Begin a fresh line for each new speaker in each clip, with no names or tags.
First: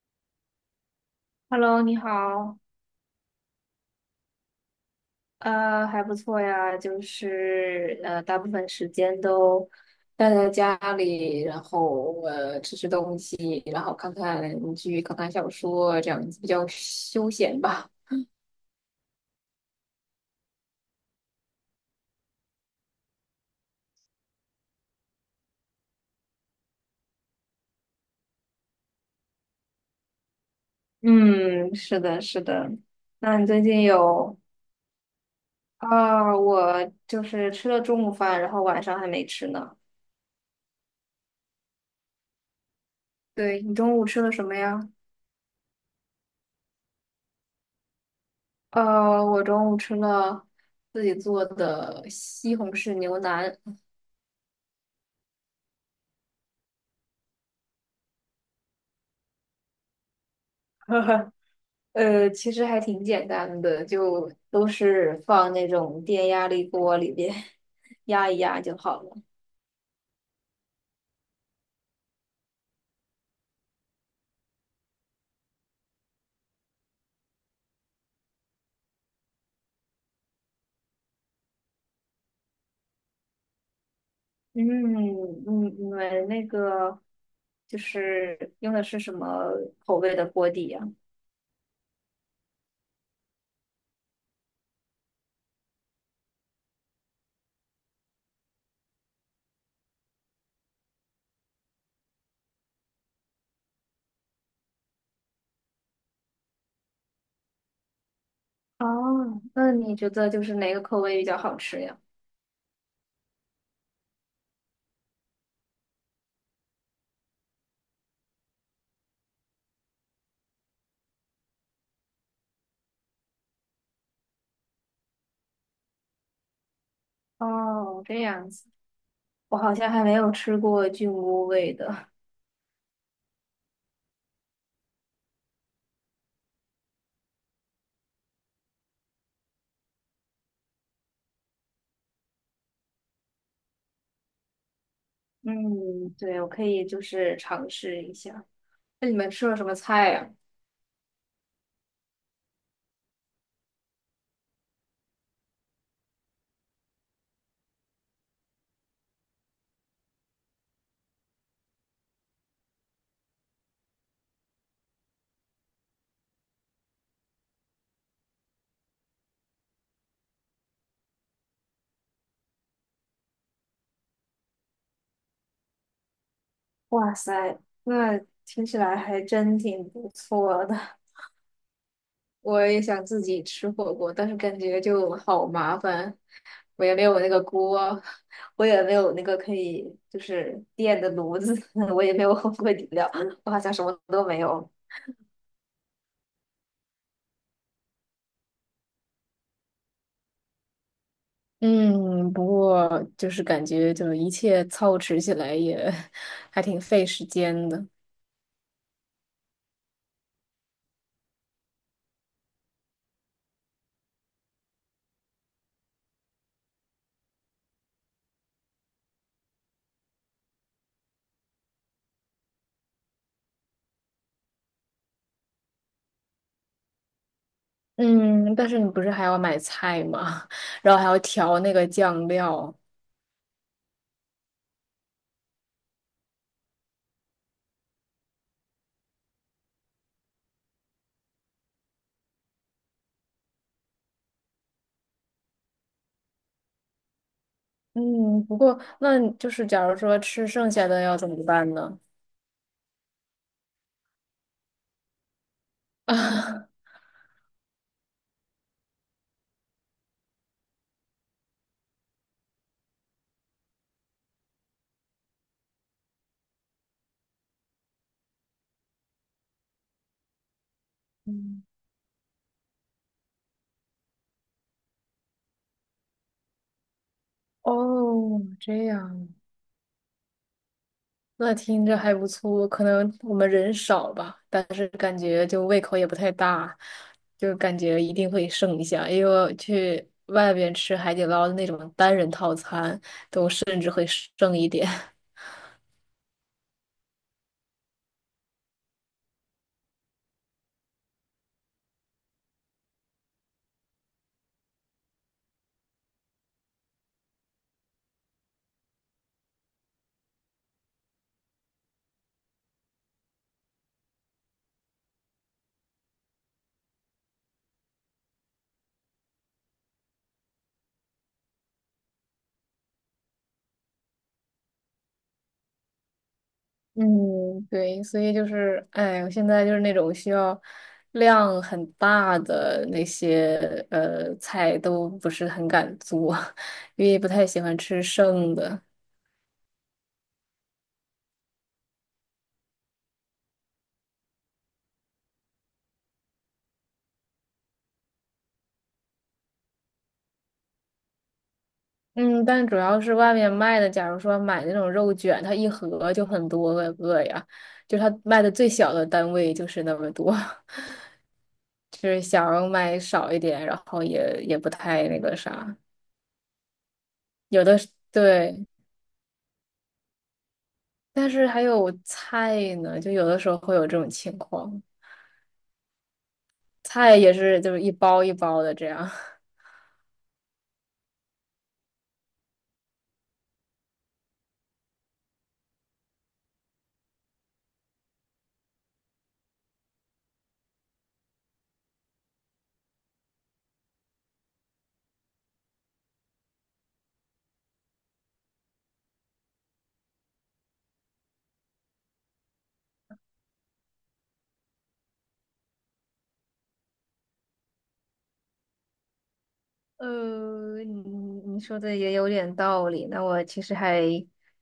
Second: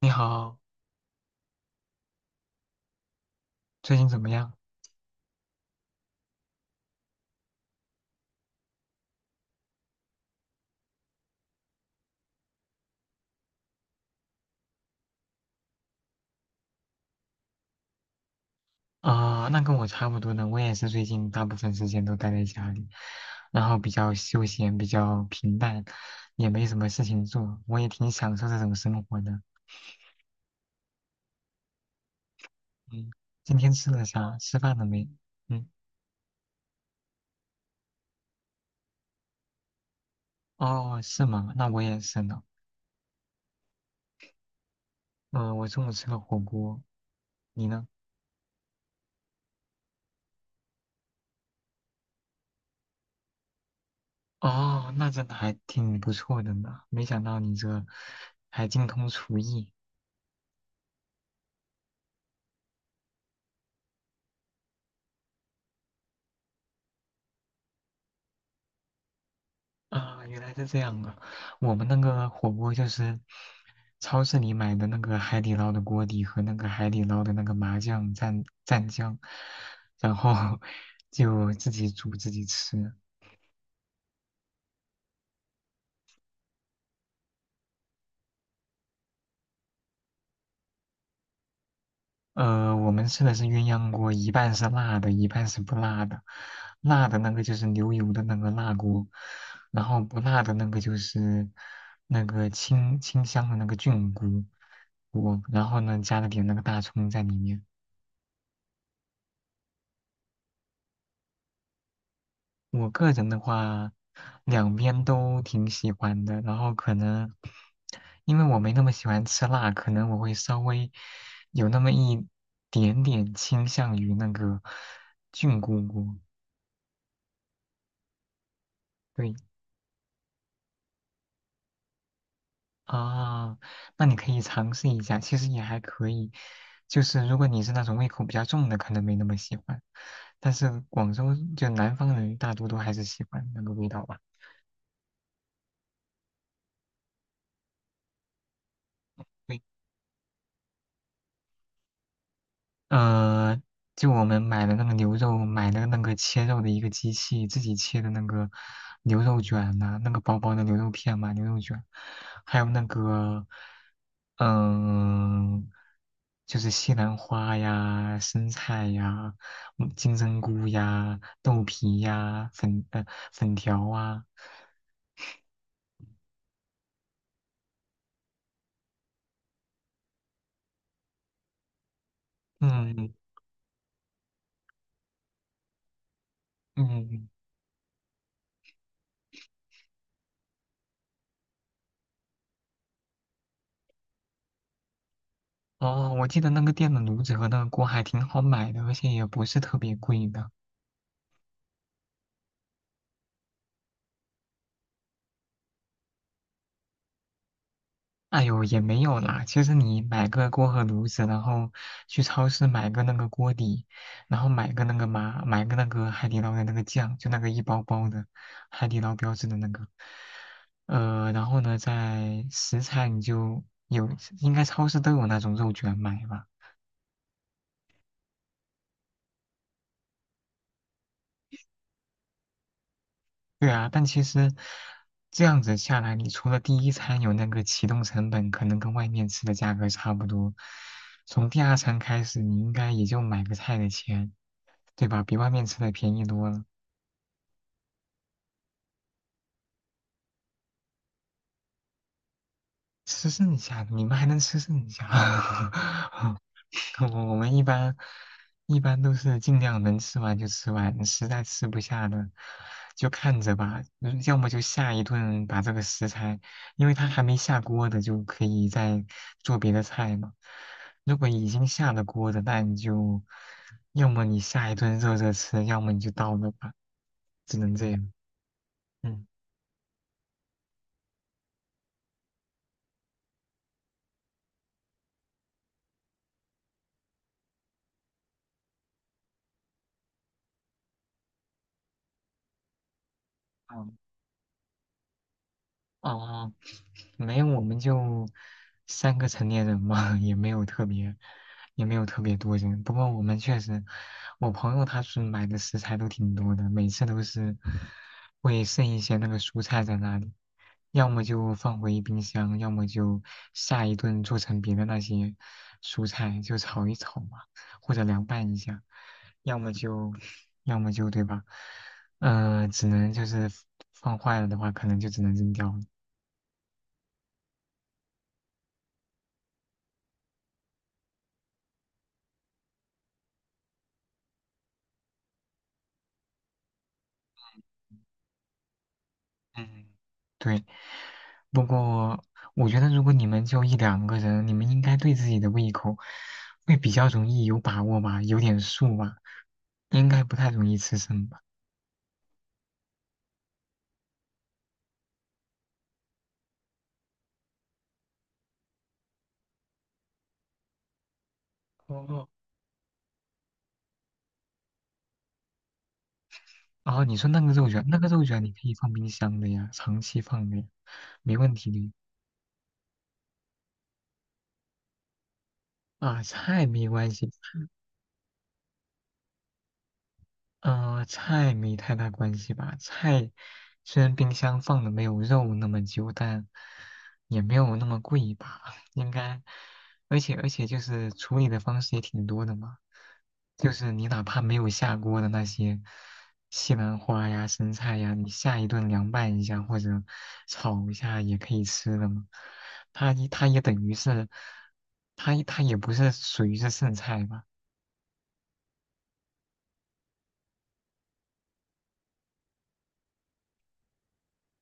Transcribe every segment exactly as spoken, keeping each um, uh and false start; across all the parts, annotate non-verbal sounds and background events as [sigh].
你好，
Hello，你好，
最近怎么样？
呃，还不错呀，就是呃，大部分时间都待在家里，然后呃，吃吃东西，然后看看剧，看看小说，这样子比较休闲吧。
啊、那跟我差不多呢，我也是最近大部分时间都待在家里，然后比较休闲，比较平淡，也没什么事情做，我也挺享受这种生活的。
嗯，是的，是的。
嗯，
那你
今
最
天
近
吃了啥？
有
吃饭了没？嗯，
啊？我就是吃了中午饭，然后晚上还没吃呢。
哦，是吗？那我也是呢。
对，你中午吃了什么呀？
嗯、我中午吃了火锅，你呢？
呃，我中午吃了自己做的西红柿牛腩。
哦，那真的还挺不错的呢，没想到你这还精通厨艺。
[laughs] 呃，其实还挺简单的，就都是放那种电压力锅里边 [laughs] 压一压就好了。
啊，原来是这样啊！我们那个火锅就是超市里买的那个海底捞的锅底和那个海底捞的那个麻酱蘸蘸酱，然后 [laughs] 就自己煮自己吃。
嗯，你你们那个就是用的是什么口味的锅底呀？
呃，我们吃的是鸳鸯锅，一半是辣的，一半是不辣的。辣的那个就是牛油的那个辣锅，然后不辣的那个就是那个清清香的那个菌菇锅，然后呢加了点那个大葱在里面。
哦，那你觉得就是哪个口味比较好吃呀？
我个人的话，两边都挺喜欢的。然后可能因为我没那么喜欢吃辣，可能我会稍微有那么一点点倾向于那个菌菇菇。
哦，这样子，
对
我好像还没有吃过菌菇味的。
啊，那你可以尝试一下，其实也还可以。就是如果你是那种胃口比较重的，可能没那么喜欢。但是广州就南方人大多都还是喜欢那个味道吧。
嗯，对，我可以就是尝试一下。那你们吃了
对
什么菜呀？
呃，就我们买的那个牛肉，买的那个切肉的一个机器，自己切的那个牛肉卷呐、那个薄薄的牛肉片嘛，牛肉卷，还有那个，嗯、就是西兰花呀、生菜呀、嗯金针菇呀、豆皮呀、粉呃粉条啊，
哇塞，那听起来还真挺不错的。我也想
嗯
自己吃火锅，但是感觉就好麻烦，我也没有
嗯，
那个锅，我也没有那个可以就是电的炉子，[laughs] 我也没有火锅底料，我好像什么都没有。
哦，我记得那个店的炉子和那个锅还挺好买的，而且也不是特别贵的。
嗯，不过就是感觉就是一切操持起来也 [laughs] 还挺费时间的。
哎呦，也没有啦。其实你买个锅和炉子，然后去超市买个那个锅底，然后买个那个嘛，买个那个海底捞的那个酱，就那个一包包的海底捞标志的那个。呃，然后呢，在食材你就有，应该超市都有那种肉卷买吧。
嗯，但是你不是还要买菜吗？[laughs] 然后还要调那个酱料。
对啊，但其实这样子下来，你除了第一餐有那个启动成本，可能跟外面吃的价格差不多，从第二餐开始，你应该也就买个菜的钱，对吧？比外面吃的便宜多了，
嗯，不过那就是假如说吃剩下的要怎么办呢？
吃剩下的，你们还能吃剩下。
[laughs]
[laughs]
啊，
[laughs] 我我们一般一般都是尽量能吃完就吃完，实在吃不下的就看着吧，嗯要么就下一顿把这个食材，因为它还没下锅的，就可以再做别的菜嘛。如果已
嗯，
经下了锅的，那你就要么你下一顿热热吃，要么你就倒了吧，只能这样。
哦，这
嗯，
样，那听着还不错。可能我们人少吧，但是感觉就胃口也不太大，就感觉一定会剩一下，因为我去外边吃海底捞的那种单人套餐，甚
好
至会剩一点。
哦，没有，我们就三个成年人嘛，[laughs] 也没有特别，也没有特别多人。不过我们确实，我朋友他是买的食材都挺多的，每次都是会剩一些那个蔬菜在那里，要么就放回冰箱，要么就下一顿做成别的那些蔬菜，就炒一炒嘛，或者凉拌一下，要么就，要么就，对吧？呃，只能就是放坏了的话，可能就只能扔掉了。
嗯，对，所以就是，哎，我现在就是那种需要量很大的那些呃菜都不是很敢做，[laughs] 因为不太喜欢吃剩的。
嗯，对，不过我觉得如果你们就一两个人，你们应该对自己的胃口会比较容易有把握吧，有点数吧，应该不太容易吃剩吧。
嗯，但主要是外面卖的，假如说买那种肉卷，它一盒就很多个个呀，就它卖的最小的单位就是那么多，[laughs] 就是
哦，
想要买少一点，然后也也不太那个啥，
哦，你说那个
有
肉
的
卷，那个肉卷你可
对。
以放冰箱的呀，长期放的呀，
但
没
是
问
还
题的呀
有菜呢，就有的时候会有这种情况。
啊，菜没关
菜
系，
也是就是一包一包的这样。[laughs]
嗯，菜没太大关系吧。菜虽然冰箱放的没有肉那么久，但也没有那么贵吧，[laughs] 应该。而且而且就是处理的方式也挺多的嘛，就是你哪怕没有下锅的那些西兰花呀、生菜呀，你下一顿凉拌一下或者炒一下也可以吃的嘛。它一它也等于是，它它也不是属于是剩菜吧？
呃，你你说的也有点道理，那我其实还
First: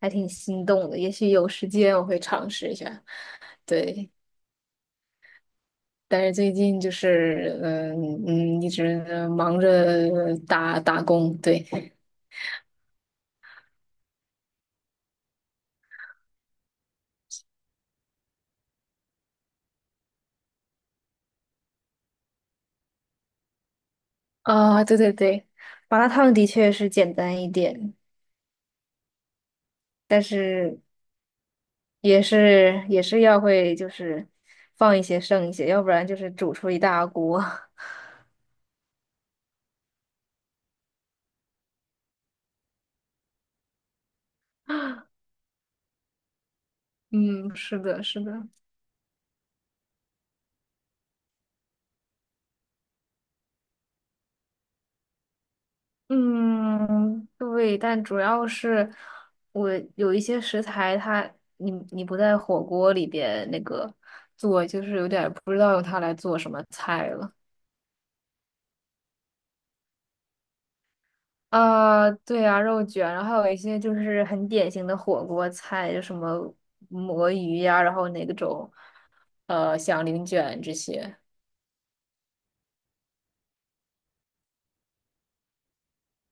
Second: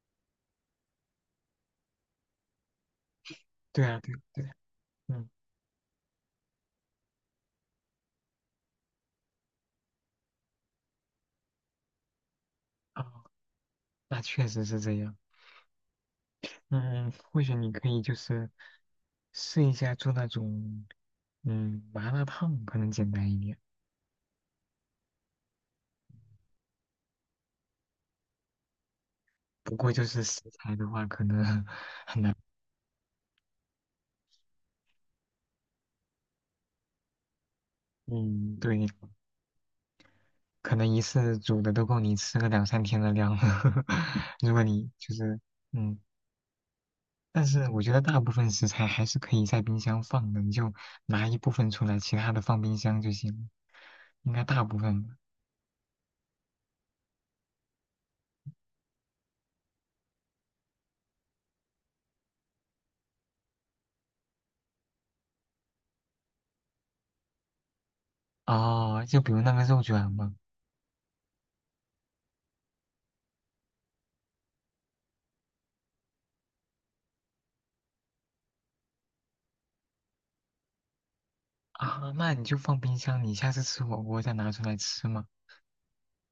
还挺心动的，也许有时间我会尝试一下。
对啊，
对，
对对，嗯。
但是最近就是嗯嗯一直呃忙着呃打打工，对。
哦，那确实是这样。嗯，或许你可以就是试一下做那种嗯麻辣烫，可能简单一点。
啊，对对对，麻辣烫的确是简单一点，
不过就
但
是食材
是
的话，可能 [laughs] 很
也
难。
是也是要会就是放一些剩一些，要不然就是煮出一大锅。[laughs]
嗯，对，可能一次煮的都够你吃个两三天的量了。[laughs] 如果你就是嗯，但
嗯，
是
是
我觉得
的，
大
是
部
的。
分食材还是可以在冰箱放的，你就拿一部分出来，其他的放冰箱就行了。应该大部分吧。
嗯，对，但主要是我有一些食材它，你你不在火锅里边那个做，就是有点儿不知道用它来做什么菜了。
哦，就比如那个肉卷嘛。
啊、对啊，肉卷，然后还有一些就是很典型的火锅菜，就什么魔芋呀、然后那种呃响铃卷这些
啊，那你就放冰箱，你下次吃火锅再拿出来吃嘛。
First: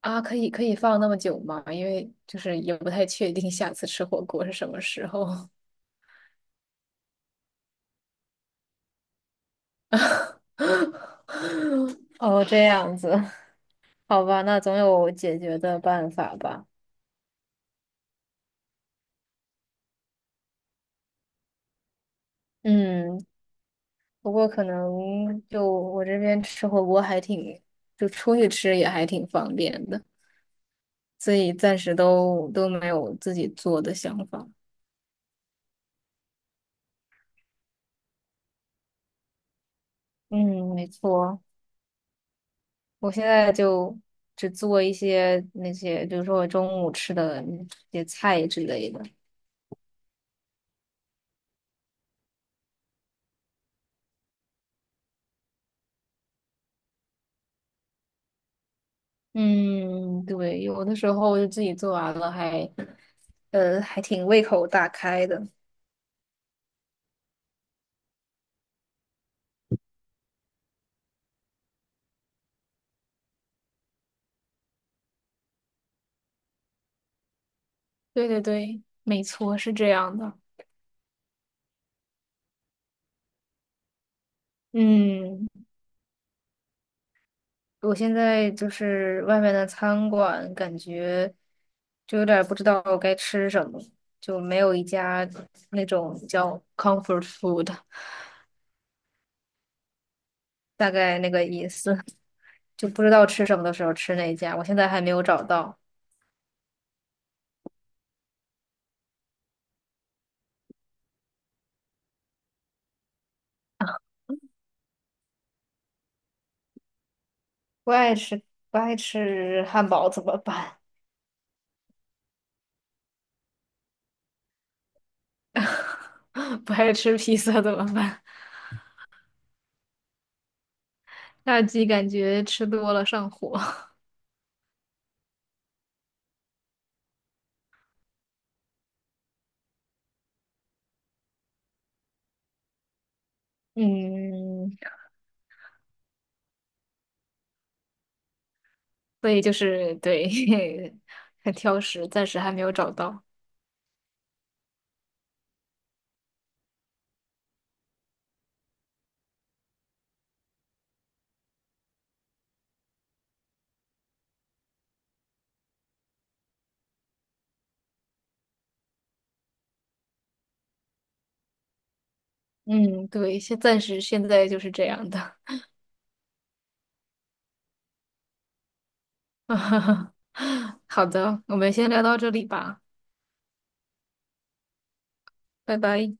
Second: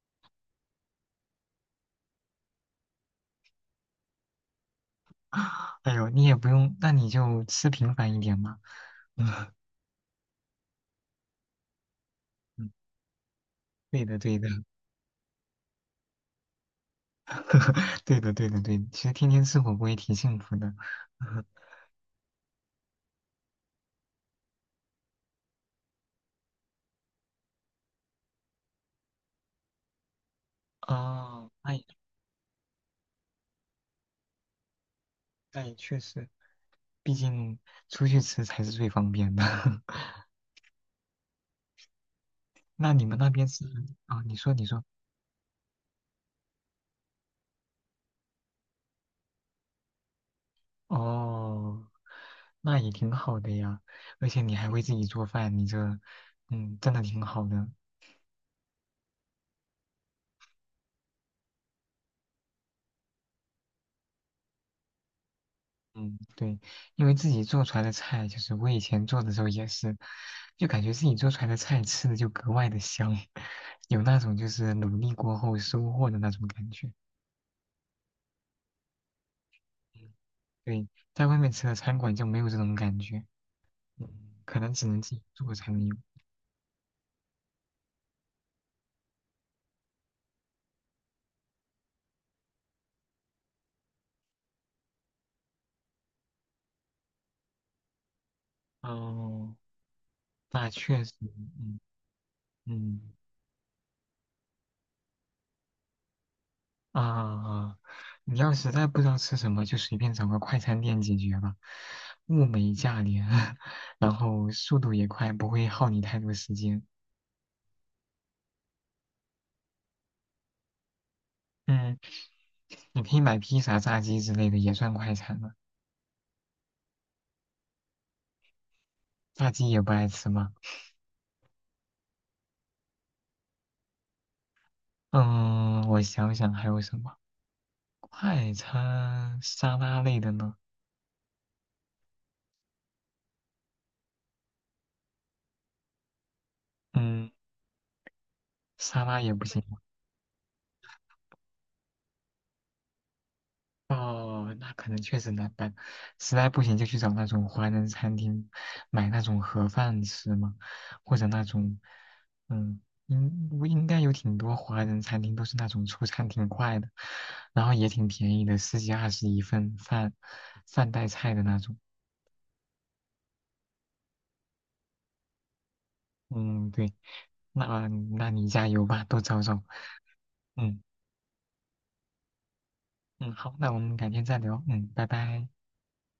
啊，可以可以放那么久吗？因为就是也不太确定下次吃火锅是什么时候。
[gasps] 哎呦，你也不用，那你就吃频繁一点嘛。[laughs] 嗯，
[laughs] 哦，这
嗯
样子，
对的，
好
对
吧，
的，
那总有解决的办法吧。
[laughs] 对的，对的，对的。其实天天吃火锅也挺幸福的。[laughs]
嗯，不过可能就我这边吃火锅还挺，就出去吃也还挺方便的，所
哦，
以
那
暂
也
时都都没有自己做的想法。
那也确实，毕竟出去吃才是最方便的。[laughs]
嗯，没错，
那你
我
们
现
那边
在
是
就
啊？你
只
说，你
做
说，
一些那些，比如说我中午吃的那些菜之类的。
哦，那也挺好的呀。而且你还会自己做饭，你这，嗯，真的挺好的。
嗯，对，有的时候就自己做完了还。呃，还挺胃口大开的。
嗯，对，因为自己做出来的菜，就是我以前做的时候也是，就感觉自己做出来的菜吃的就格外的香，[laughs] 有那种就是努力过后收获的那种感觉。
对对对，没错，是这样的。
对，在外面吃的餐馆就没有这种感觉，嗯可能只能自己
嗯，
做才能有。
我现在就是外面的餐馆，感觉就有点儿不知道该吃什么，就没有一家那种叫 comfort food，
哦，那
大
确实，
概那个意
嗯
思，就不知
嗯。
道吃什么的时候吃那一家，我现在还没有找到。
啊，啊你要实在不知道吃什么，就随便找个快餐店解决吧，物美价廉，[laughs]
啊
然后速度也快，不会耗你太多时间。
不爱吃不爱吃汉堡怎么办？
嗯，你可以买披萨、炸鸡之类的，也算快餐了。
[laughs] 不爱吃披萨怎么办？
炸鸡也不爱吃吗？
[laughs] 炸鸡感觉吃多了上火。
嗯，我想想还有什么快餐沙拉类的呢？
嗯，
嗯，沙拉
所
也
以
不
就
行。
是对，[laughs] 很挑食，暂时还没有找到。
哦，那可能确实难办，实在不行就去找那种华人餐厅买那种盒饭吃嘛，或者那种，嗯，应应该有挺多华人餐厅都是那种出餐挺快的，然后也挺便宜的，十几二十一份饭，饭带菜的那种。
嗯，对，现暂时现在就是这样的。
嗯，对，那那你加油吧，多找找。
[laughs]
嗯
好的，我们先聊到这里吧，
嗯，好，那我们改天再聊。嗯，拜拜。
拜拜。